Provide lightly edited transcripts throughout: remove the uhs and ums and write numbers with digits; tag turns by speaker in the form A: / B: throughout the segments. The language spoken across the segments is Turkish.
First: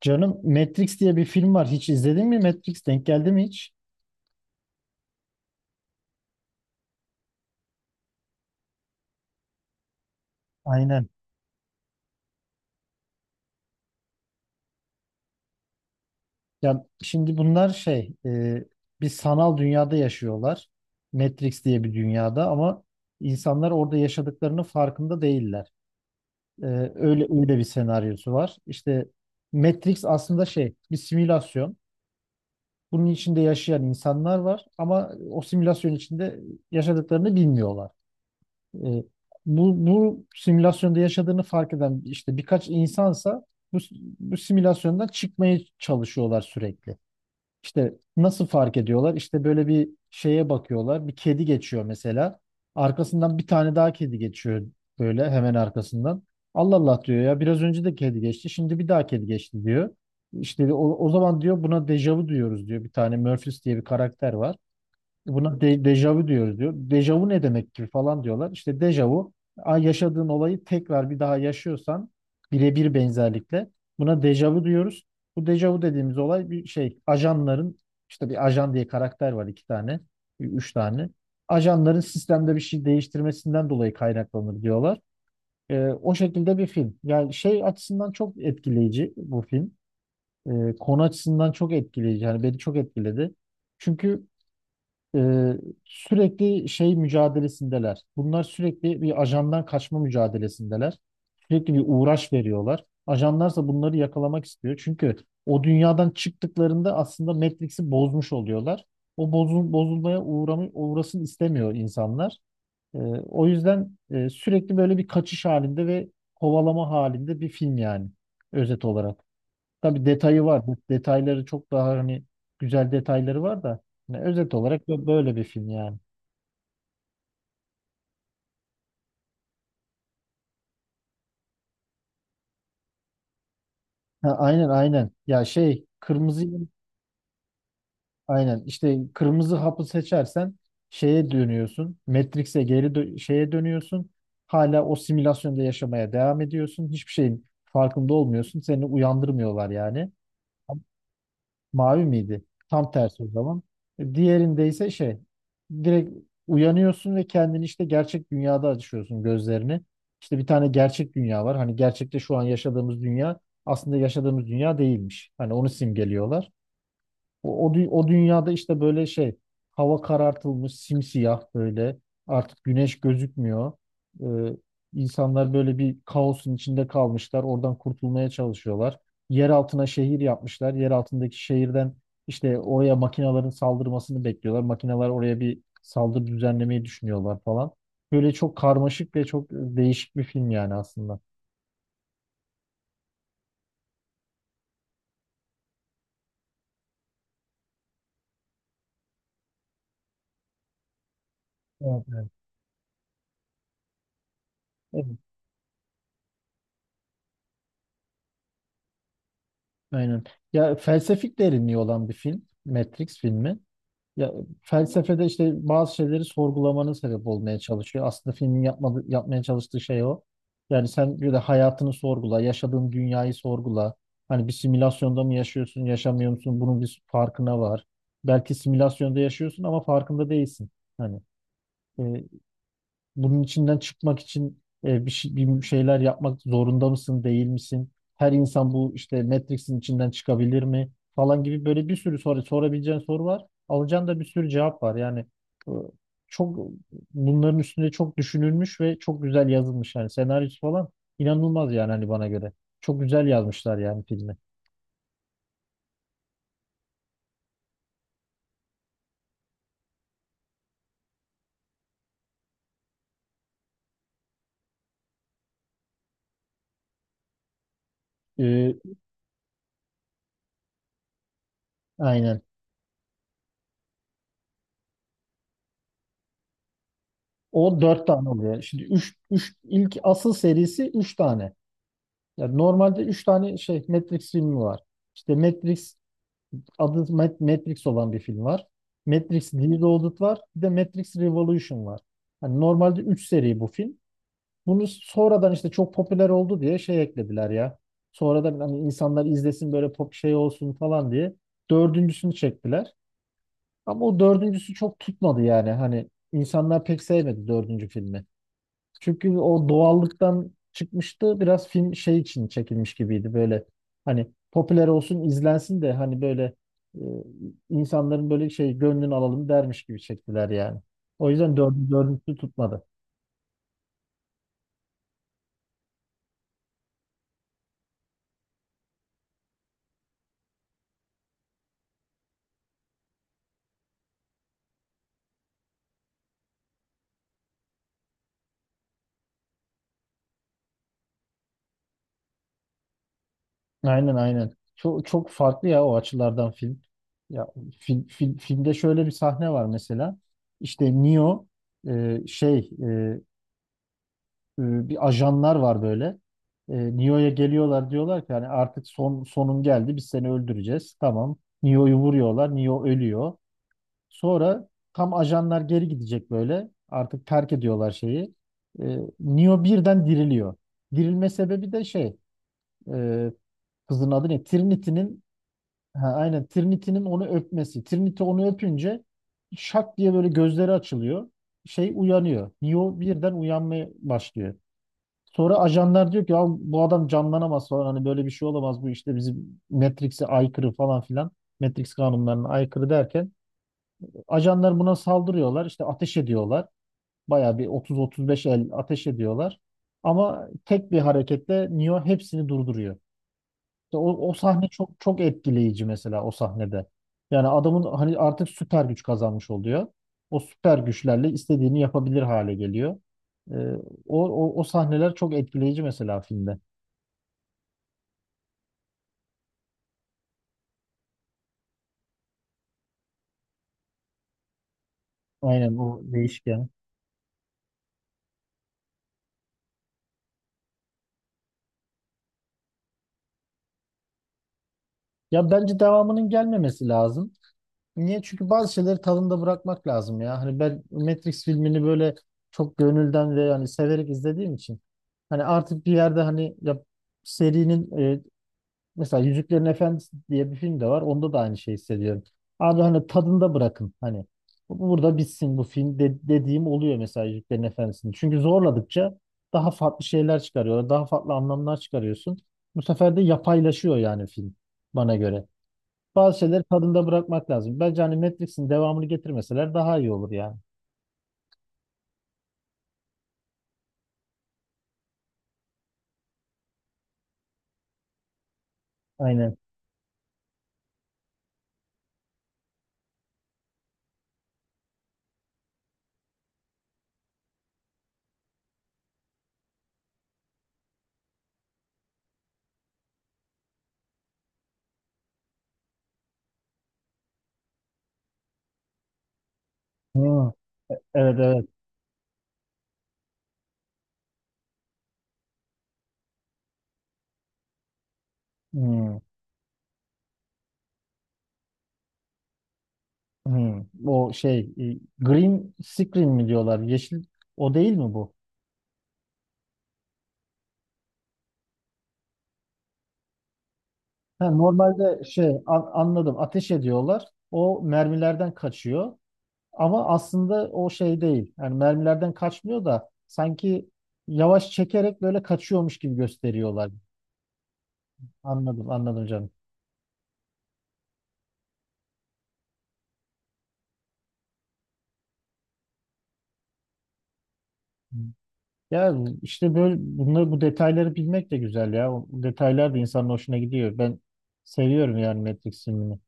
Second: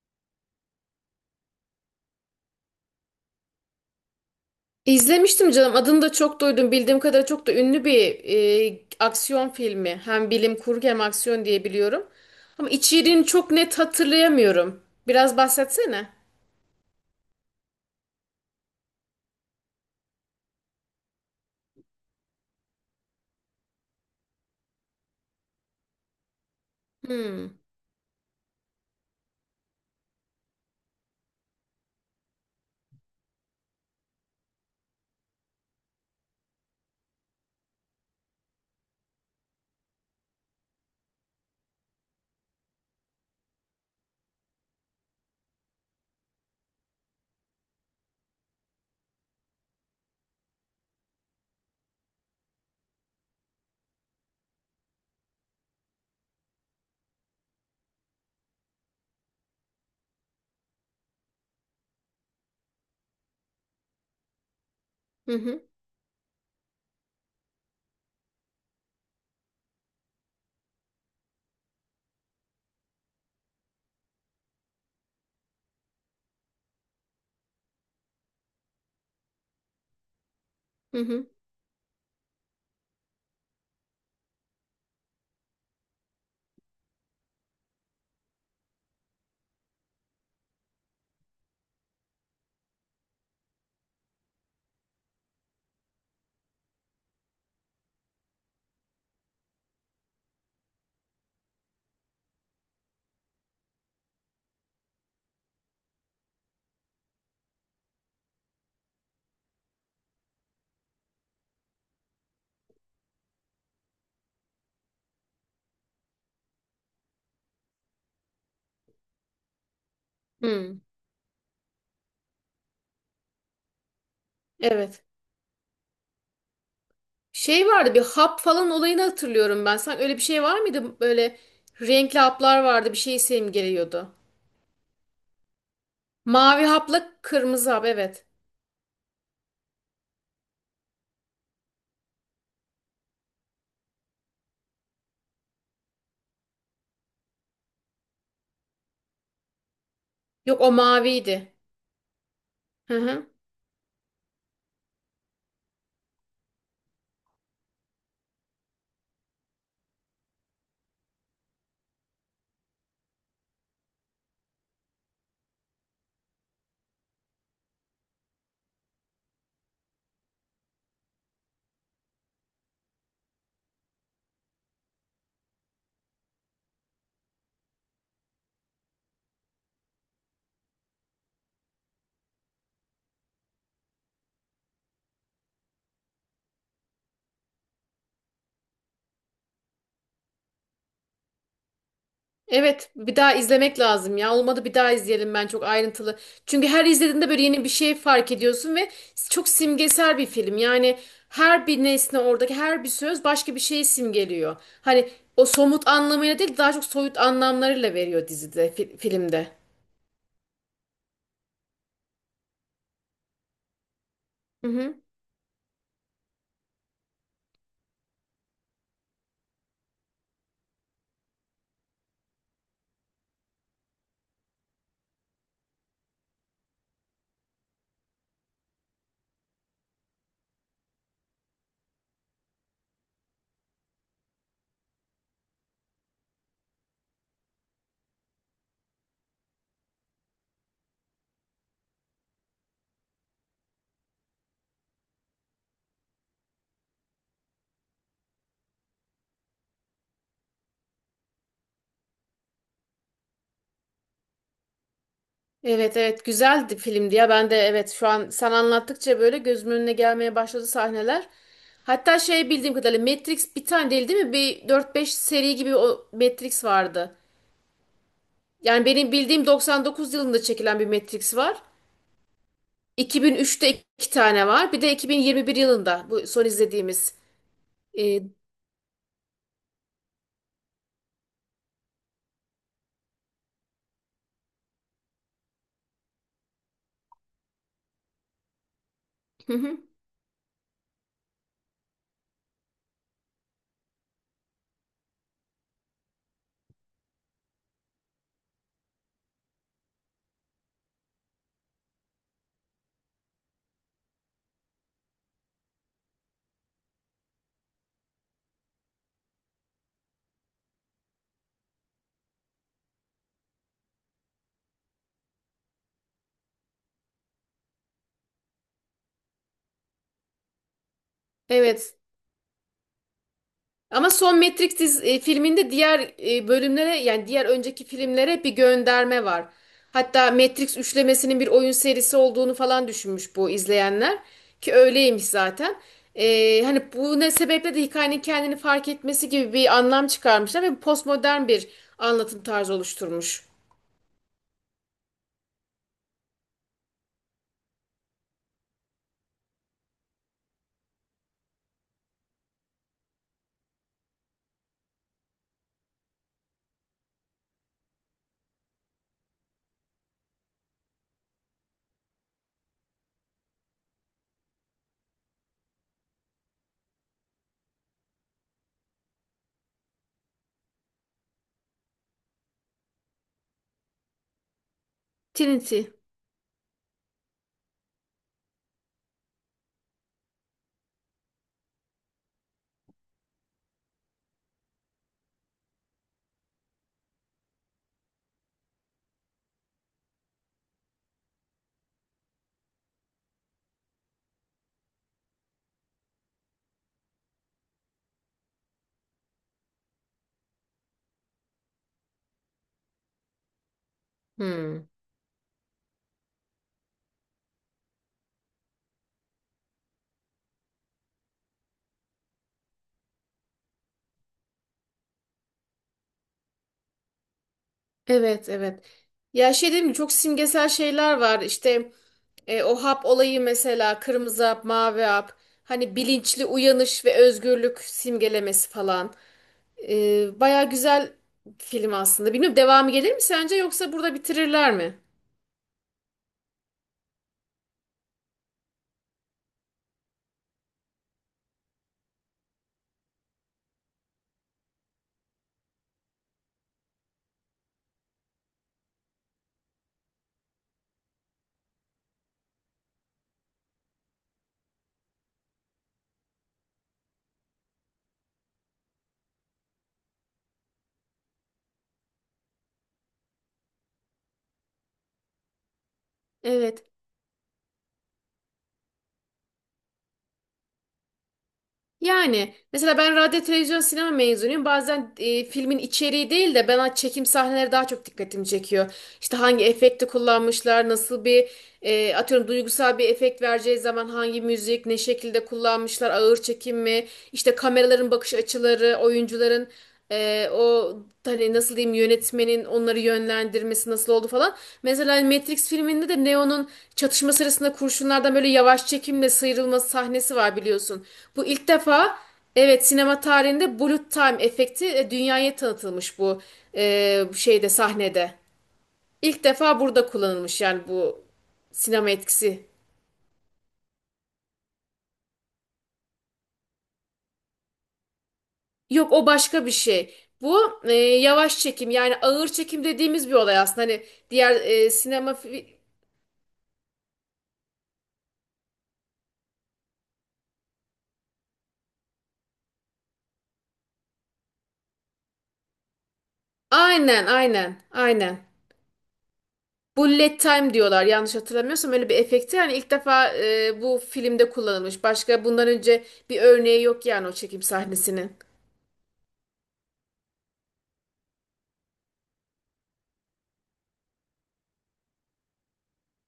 A: Canım Matrix diye bir film var. Hiç izledin mi Matrix? Denk geldi mi hiç?
B: İzlemiştim canım. Adını da çok duydum. Bildiğim kadarıyla çok da ünlü bir aksiyon filmi. Hem bilim kurgu hem
A: Aynen.
B: aksiyon diye biliyorum. Ama içeriğini çok net hatırlayamıyorum. Biraz bahsetsene.
A: Ya şimdi bunlar şey bir sanal dünyada yaşıyorlar. Matrix diye bir dünyada ama insanlar orada yaşadıklarının farkında değiller. E, öyle
B: Hmm.
A: öyle bir senaryosu var. İşte Matrix aslında şey bir simülasyon. Bunun içinde yaşayan insanlar var ama o simülasyon içinde yaşadıklarını bilmiyorlar. E, bu simülasyonda yaşadığını fark eden işte birkaç insansa bu, bu simülasyondan çıkmaya çalışıyorlar sürekli. İşte nasıl fark ediyorlar? İşte böyle bir şeye bakıyorlar. Bir kedi geçiyor mesela. Arkasından bir tane daha kedi geçiyor böyle hemen arkasından. Allah Allah diyor ya, biraz önce de kedi geçti. Şimdi bir daha kedi geçti diyor. İşte o zaman diyor buna dejavu diyoruz diyor. Bir tane Murphys diye bir karakter var.
B: Hı
A: Buna
B: hı.
A: dejavu diyoruz diyor. Dejavu ne demek ki falan diyorlar. İşte dejavu yaşadığın olayı tekrar bir daha yaşıyorsan birebir benzerlikle buna dejavu diyoruz. Bu dejavu dediğimiz olay bir şey, ajanların, işte bir ajan diye karakter var, iki tane, üç
B: Hı
A: tane.
B: hı.
A: Ajanların sistemde bir şey değiştirmesinden dolayı kaynaklanır diyorlar. O şekilde bir film. Yani şey açısından çok etkileyici bu film. Konu açısından çok etkileyici. Yani beni çok etkiledi. Çünkü e, sürekli şey mücadelesindeler. Bunlar sürekli bir ajandan kaçma mücadelesindeler. Sürekli bir uğraş veriyorlar. Ajanlarsa bunları yakalamak istiyor. Çünkü o dünyadan çıktıklarında aslında Matrix'i bozmuş oluyorlar. Bozulmaya uğrasın istemiyor insanlar. E, o yüzden sürekli böyle bir kaçış halinde ve kovalama halinde bir film yani özet olarak. Tabii detayı var. Bu
B: Hmm.
A: detayları çok daha hani, güzel detayları var da. Yani özet olarak
B: Evet.
A: böyle bir film yani.
B: Şey vardı bir hap falan olayını hatırlıyorum ben. Sanki öyle bir şey var mıydı? Böyle renkli haplar vardı. Bir şey simgeliyordu.
A: Ha, aynen aynen. Ya şey kırmızı
B: Mavi hapla kırmızı hap, evet.
A: aynen, işte kırmızı hapı seçersen şeye dönüyorsun. Matrix'e geri şeye dönüyorsun. Hala o simülasyonda yaşamaya devam ediyorsun. Hiçbir şeyin farkında olmuyorsun. Seni uyandırmıyorlar yani.
B: Yok, o maviydi.
A: Mavi miydi? Tam
B: Hı
A: tersi
B: hı.
A: o zaman. Diğerinde ise şey direkt uyanıyorsun ve kendini işte gerçek dünyada açıyorsun gözlerini. İşte bir tane gerçek dünya var. Hani gerçekte şu an yaşadığımız dünya aslında yaşadığımız dünya değilmiş. Hani onu simgeliyorlar. O dünyada işte böyle şey, hava karartılmış, simsiyah, böyle artık güneş gözükmüyor. Ee, insanlar böyle bir kaosun içinde kalmışlar. Oradan kurtulmaya çalışıyorlar. Yer altına şehir yapmışlar. Yer altındaki şehirden işte oraya makinaların saldırmasını bekliyorlar. Makineler oraya bir saldırı düzenlemeyi düşünüyorlar falan. Böyle çok karmaşık ve çok değişik bir film yani aslında.
B: Evet, bir daha izlemek lazım ya. Olmadı bir daha izleyelim, ben çok ayrıntılı. Çünkü her izlediğinde böyle yeni bir şey fark ediyorsun ve çok simgesel bir film. Yani her bir
A: Evet,
B: nesne,
A: evet.
B: oradaki her bir söz başka bir şeyi simgeliyor. Hani
A: Evet,
B: o somut anlamıyla değil, daha çok soyut anlamlarıyla veriyor dizide, filmde.
A: aynen. Ya felsefik derinliği olan bir film Matrix filmi. Ya
B: Hı hı.
A: felsefede işte bazı şeyleri sorgulamana sebep olmaya çalışıyor. Aslında filmin yapmaya çalıştığı şey o. Yani sen bir de hayatını sorgula, yaşadığın dünyayı sorgula. Hani bir simülasyonda mı yaşıyorsun, yaşamıyor musun? Bunun bir farkına var. Belki simülasyonda yaşıyorsun ama farkında değilsin. Hani e, bunun içinden çıkmak için bir şeyler yapmak zorunda mısın, değil misin? Her insan bu işte Matrix'in içinden çıkabilir mi? Falan gibi böyle bir sürü soru sorabileceğin soru var. Alacağın da bir sürü cevap var. Yani e, çok, bunların üstünde çok düşünülmüş ve çok güzel yazılmış. Yani senaryosu falan inanılmaz yani hani bana göre. Çok güzel yazmışlar yani filmi.
B: Evet evet, güzeldi filmdi ya. Ben de evet, şu an sen anlattıkça böyle gözümün önüne gelmeye başladı sahneler. Hatta şey, bildiğim kadarıyla Matrix bir tane değil, değil mi? Bir dört beş seri gibi o Matrix vardı.
A: E,
B: Yani benim bildiğim 99 yılında çekilen bir Matrix var.
A: aynen.
B: 2003'te iki tane var. Bir de 2021 yılında bu son izlediğimiz.
A: O dört
B: Ee,
A: tane oluyor. Şimdi ilk asıl serisi üç tane. Ya normalde 3 tane şey Matrix filmi var. İşte Matrix adı Matrix olan bir film var.
B: hı
A: Matrix
B: hı,
A: Reloaded var. Bir de Matrix Revolution var. Hani normalde 3 seri bu film. Bunu sonradan işte çok popüler oldu diye şey eklediler ya. Sonradan hani insanlar izlesin, böyle pop şey olsun falan diye dördüncüsünü çektiler. Ama o dördüncüsü çok tutmadı yani. Hani insanlar pek sevmedi dördüncü filmi. Çünkü o doğallıktan çıkmıştı. Biraz film şey için çekilmiş gibiydi böyle. Hani popüler olsun, izlensin de hani böyle e, insanların böyle şey gönlünü alalım dermiş gibi çektiler yani. O yüzden
B: evet.
A: dördüncüsü tutmadı.
B: Ama son Matrix filminde diğer bölümlere, yani diğer önceki filmlere bir gönderme var. Hatta Matrix üçlemesinin bir oyun serisi olduğunu falan düşünmüş bu izleyenler. Ki öyleymiş zaten. Hani bu ne sebeple de hikayenin kendini fark etmesi gibi bir anlam çıkarmışlar ve postmodern bir anlatım tarzı oluşturmuş.
A: Aynen aynen. Çok çok farklı ya o açılardan film. Ya filmde şöyle bir sahne var mesela. İşte Neo şey bir ajanlar var böyle. Neo'ya geliyorlar, diyorlar ki hani artık son sonun geldi, biz seni öldüreceğiz. Tamam. Neo'yu vuruyorlar. Neo ölüyor. Sonra tam ajanlar geri gidecek böyle. Artık terk ediyorlar şeyi. Neo birden diriliyor. Dirilme sebebi de şey, e, kızın adı ne? Trinity'nin.
B: Trinity.
A: Ha, aynen, Trinity'nin onu öpmesi. Trinity onu öpünce şak diye böyle gözleri açılıyor. Şey uyanıyor. Neo birden uyanmaya başlıyor. Sonra ajanlar diyor ki, ya bu adam canlanamaz falan, hani böyle bir şey olamaz bu, işte bizim Matrix'e aykırı falan filan. Matrix kanunlarına aykırı derken ajanlar buna saldırıyorlar, işte ateş ediyorlar. Bayağı bir 30-35 el ateş ediyorlar. Ama tek bir hareketle Neo hepsini durduruyor. İşte o sahne
B: Hmm.
A: çok çok etkileyici mesela, o sahnede. Yani adamın hani artık süper güç kazanmış oluyor. O süper güçlerle istediğini yapabilir hale geliyor. Ee, o sahneler çok etkileyici mesela filmde.
B: Evet evet. Ya şey dedim, çok simgesel şeyler var. İşte o hap olayı mesela, kırmızı hap, mavi hap.
A: Aynen,
B: Hani
A: o
B: bilinçli
A: değişken.
B: uyanış ve özgürlük simgelemesi falan. E, baya güzel film aslında. Bilmiyorum, devamı gelir mi sence yoksa burada bitirirler mi?
A: Ya bence devamının gelmemesi lazım. Niye? Çünkü bazı şeyleri tadında bırakmak lazım ya. Hani ben Matrix filmini böyle çok gönülden ve yani severek izlediğim için, hani artık bir yerde hani, ya serinin. Mesela Yüzüklerin Efendisi diye bir film de var. Onda da aynı şeyi hissediyorum. Abi hani tadında bırakın. Hani burada bitsin bu film dediğim oluyor mesela Yüzüklerin Efendisi'ni. Çünkü zorladıkça daha farklı şeyler çıkarıyorlar. Daha farklı anlamlar çıkarıyorsun. Bu sefer de yapaylaşıyor yani film, bana göre. Bazı şeyleri
B: Evet.
A: tadında bırakmak lazım. Bence hani Matrix'in devamını getirmeseler daha iyi olur yani.
B: Yani mesela ben radyo, televizyon, sinema mezunuyum. Bazen filmin içeriği değil de bana çekim sahneleri daha çok dikkatimi çekiyor. İşte
A: Aynen.
B: hangi efekti kullanmışlar, nasıl bir atıyorum duygusal bir efekt vereceği zaman hangi müzik, ne şekilde kullanmışlar, ağır çekim mi, işte kameraların bakış açıları, oyuncuların e, o hani nasıl diyeyim, yönetmenin onları yönlendirmesi nasıl oldu falan. Mesela Matrix filminde de Neo'nun çatışma sırasında kurşunlardan böyle yavaş çekimle sıyrılması sahnesi
A: Hı.
B: var, biliyorsun.
A: Evet
B: Bu
A: evet.
B: ilk defa evet, sinema tarihinde bullet time efekti dünyaya tanıtılmış bu şeyde, sahnede.
A: Hı.
B: İlk defa burada kullanılmış yani bu sinema etkisi.
A: Hı. O şey, Green Screen mi diyorlar? Yeşil, o değil mi bu?
B: Yok, o başka bir şey. Bu yavaş çekim, yani ağır çekim dediğimiz bir olay aslında. Hani
A: Ha,
B: diğer
A: normalde
B: sinema
A: şey, anladım, ateş ediyorlar. O mermilerden kaçıyor. Ama aslında o şey değil. Yani mermilerden kaçmıyor da sanki yavaş çekerek böyle kaçıyormuş gibi gösteriyorlar.
B: aynen aynen aynen.
A: Anladım anladım canım.
B: Bullet time diyorlar yanlış hatırlamıyorsam öyle bir efekti. Yani ilk defa bu filmde kullanılmış. Başka bundan önce bir örneği yok yani o çekim sahnesinin.
A: Ya işte böyle, bu detayları bilmek de güzel ya. O detaylar da insanın hoşuna gidiyor. Ben seviyorum yani Matrix filmini.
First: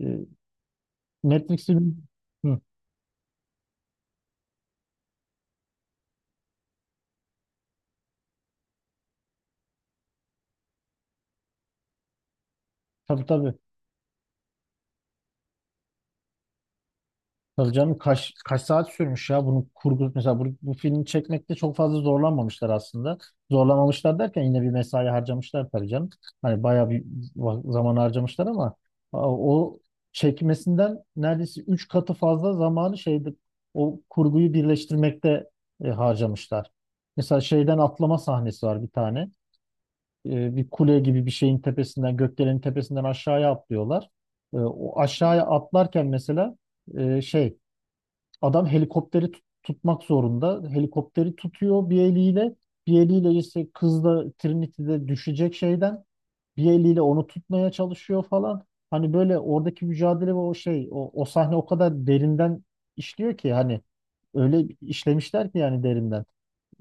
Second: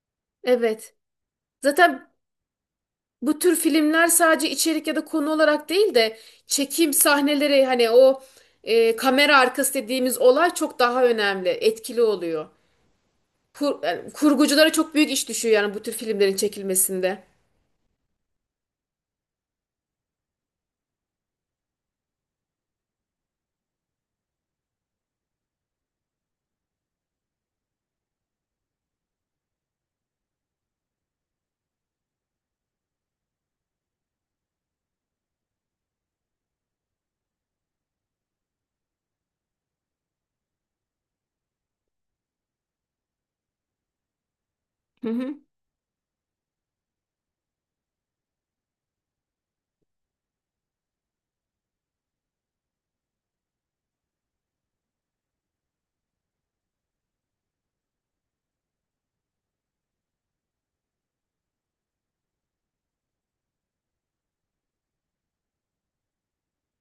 A: Ee,
B: Evet.
A: Matrix filmi.
B: Zaten
A: Hı,
B: bu tür filmler sadece içerik ya da konu olarak değil de çekim sahneleri, hani o kamera arkası dediğimiz olay çok daha önemli, etkili oluyor.
A: tabii tabii.
B: Yani kurguculara çok büyük iş düşüyor yani bu tür filmlerin çekilmesinde.
A: Tabii canım, kaç saat sürmüş ya bunu kurgu mesela, bu filmi çekmekte çok fazla zorlanmamışlar aslında. Zorlamamışlar derken yine bir mesai harcamışlar tabii canım. Hani bayağı bir zaman harcamışlar ama o çekmesinden neredeyse 3 katı fazla zamanı şeyde, o kurguyu birleştirmekte harcamışlar. Mesela şeyden atlama sahnesi var bir tane. Bir kule gibi bir şeyin tepesinden, gökdelenin tepesinden aşağıya atlıyorlar. O aşağıya atlarken mesela şey, adam helikopteri tutmak zorunda. Helikopteri tutuyor bir eliyle. Bir eliyle işte kız da, Trinity'de düşecek şeyden. Bir eliyle onu tutmaya çalışıyor falan. Hani böyle oradaki mücadele ve o şey, o sahne o kadar derinden işliyor ki hani, öyle işlemişler ki yani, derinden.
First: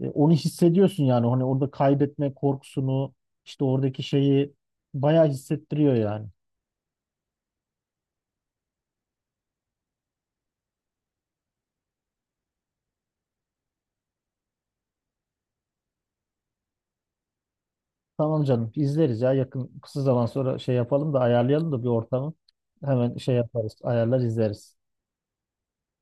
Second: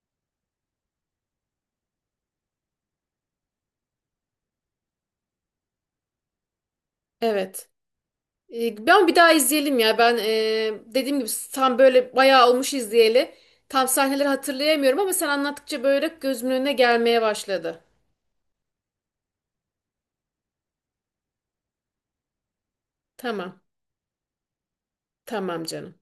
A: Onu hissediyorsun yani, hani orada kaybetme korkusunu, işte oradaki şeyi bayağı hissettiriyor yani.
B: Evet. E, ben bir daha izleyelim ya. Ben dediğim gibi tam böyle bayağı olmuş izleyeli. Tam sahneleri hatırlayamıyorum ama sen anlattıkça böyle gözümün önüne gelmeye başladı.
A: Tamam canım, izleriz ya, yakın kısa zaman sonra şey yapalım da, ayarlayalım da bir ortamı. Hemen şey
B: Tamam.
A: yaparız, ayarlar izleriz.
B: Tamam canım.